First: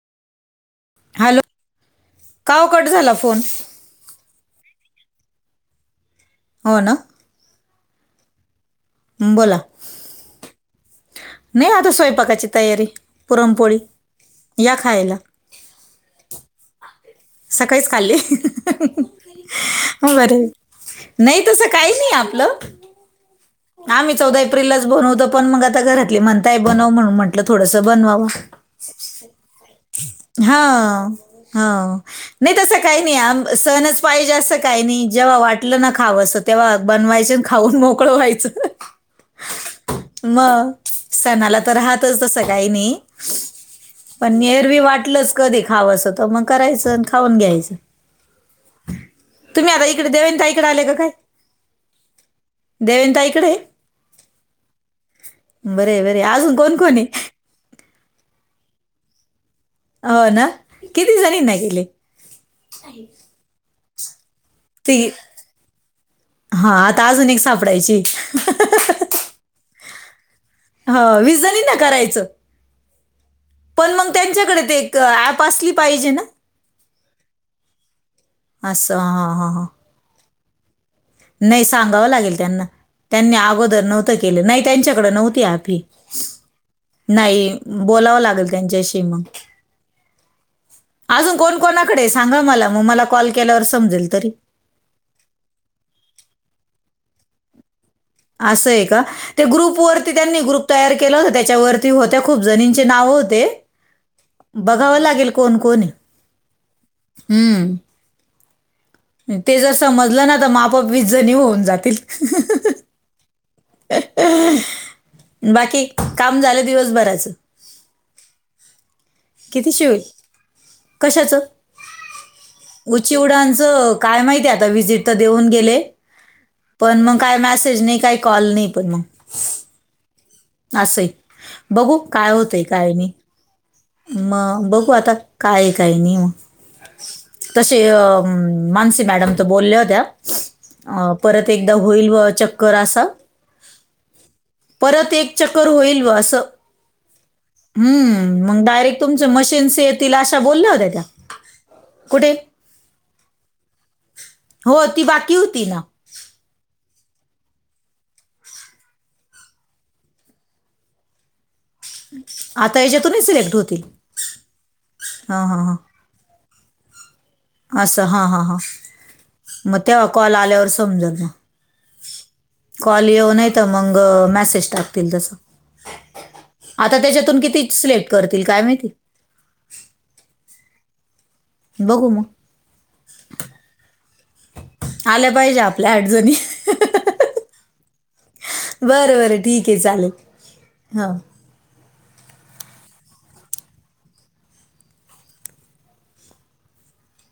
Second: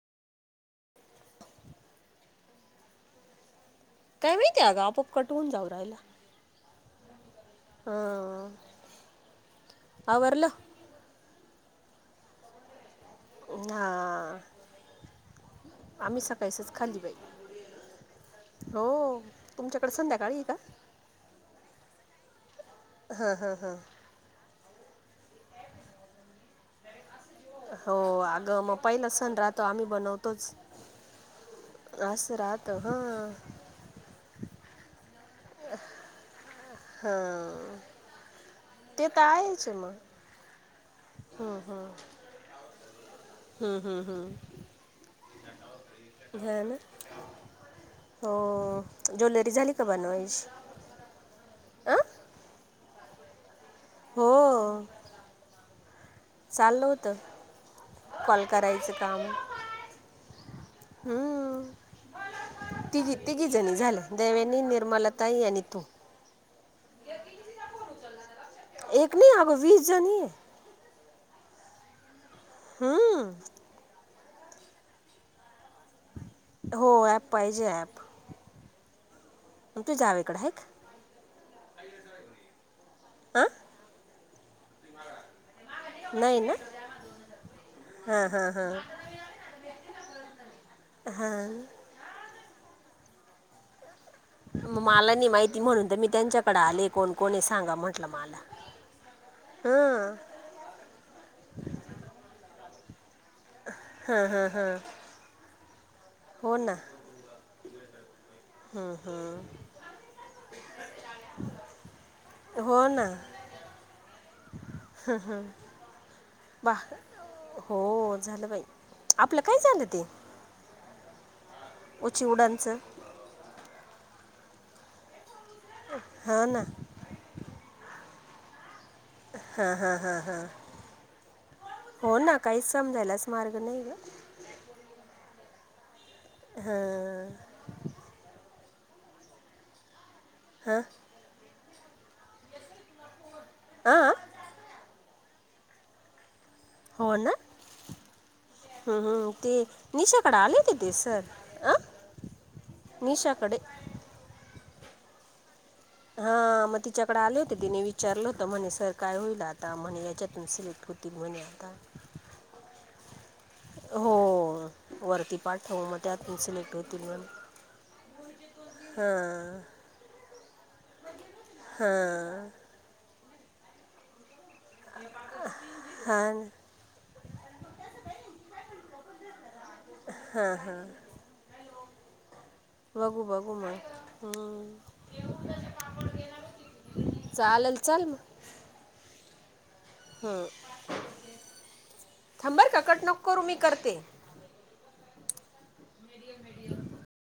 Hello का ओ cut झाला फोन? काय माहितीय अगं आपोआप कट होऊन जाऊ राहिला. हो ना. हाव. बोला, नाही आता स्वयंपाकाची तयारी. पुरणपोळी हां या खायला. आम्ही सकाळचं खाल्ली बाई. सकाळीच खाल्ली हो तुमच्याकडे हा बरी संध्याकाळी आहे हाय. का नाही तसं काही नाही आपलं हा हा हा, आम्ही चौदा एप्रिललाच बनवतो पण मंग आता घरातली म्हणताय बनव म्हणून म्हटलं म्हटलं थोडस हो बनवाव अगं मग पहिला सण राहतो आम्ही बनवतोच हा. हं असं नाही राहतं तसं काही नाही हां आम सणच पाहिजे असं काही नाही जेव्हा वाटलं ना खावसं तेव्हा बनवायचं आणि खाऊन हां मोकळ व्हायचं. ते त आहेच म म सणाला तर राहतच तसं काही नाही, हुं हुं हुं, पण एरवी वाटलच कधी खावसं त मंग हा ना करायचं आण खाऊन घ्यायचं. हो ज्वेलरी तुम्ही झाली का आता इकडे देवयानी बनवायची ताईकड आले का काय? अं देवयानी ताईकडे? हो बरं आहे बरं आहे, आजून कोण चाललं कोण हे? होतं कॉल करायचं काम हो ना, किती जणीना हं गेले? तिघी तिघी जणी झालं देवयानी, ती निर्मला ताई आणि तू. हा आता आजून एक सापडायची हे. एक नाही आगं वीसजनी. हो वीसजणीना करायचं. हं, पण मंग त्यांच्याकडे ते एक ऍप आसली पाहिजे ना? हो ॲप पाहिजे ॲप आसं हा हा हा, तू जावेकडे हाय का? नाही सांगावं लागेल त्यांना त्यांनी हां आगोदर नव्ह तं केलं नाही त्यांच्याकड नव्हती अँप ही. नाही ना नाही, बोलावं लागल त्यांच्याशी मंग. हा, फोन कोणाकडे हे सांगा मला म मला कॉल केल्यावर समजेल तरी. मला नाही माहिती म्हणून तर मी त्यांच्याकड आले कोण कोण हे सांगा म्ह आसं आहे का? ते ग्रुप वरती त्यांनी ग्रुप तयार केला होता त्याच्यावरती होत्या खूप जणींचे नाव होते, हा हा हा, बघावं लागेल कोण कोण हे? हो ना, हुं, ते जर समजलं ना त म आपोआप वीसजणी होऊन जातील. हो ना. बाकी काम झालं बा दिवसभराचं? हो, झालं बाई. आपलं काय किती झालं शिव, ते कशाचं? ओ चिवडांच ओ चिवडांच काय माहिती आता व्हिजिट त देऊन गेले हा ना. पण मग काय मेसेज नाही, काय कॉल नाही पण मंग. हा हा हा हा, असंय, बघू काय होतंय काय नाही. समजायलाच मार्ग नाही गं मग, बघू आता, काय काय नाही मग,, हां तशे अ मानसी मॅडम त बोलल्या होत्या. हां. अं, परत एकदा होईल व चक्कर असं,, हां परत एक चक्कर होईल व असं हो ना. हम्म मग हं डायरेक्ट तुमचे हं, ते मशीन्स येतील निशाकडं अशा बोलल्या आलेते होत्या ते त्या सर,, आ कुठे निशा कडे हो ती बाकी होती ना. हा, मग तिच्याकडे आले होते तिने विचारलं होतं म्हणे सर काय होईल आता,, म्हणे याच्यातुन सिलेक्ट होत होतील मने आता. आता याच्यातूनही सिलेक्ट होतील हो,, वरती हां हां पाठव म हां त्यातून सिलेक्ट होतील मने असं हां हां हां,, मग तेव्हा कॉल आल्यावर समजल मग. हां कॉल येऊ न तर मंग मेसेज टाकतील तसं,, हां ना आता त्याच्यातून किती सिलेक्ट करतील काय माहिती? हा हा. बघू मग. बघू बघू मग, हं आल्या पाहिजे आपल्या अडचणी चाललं चाल म बर बर ठीकेय चालेल. हां,, हां थांबबरं कट नको करू मी करते.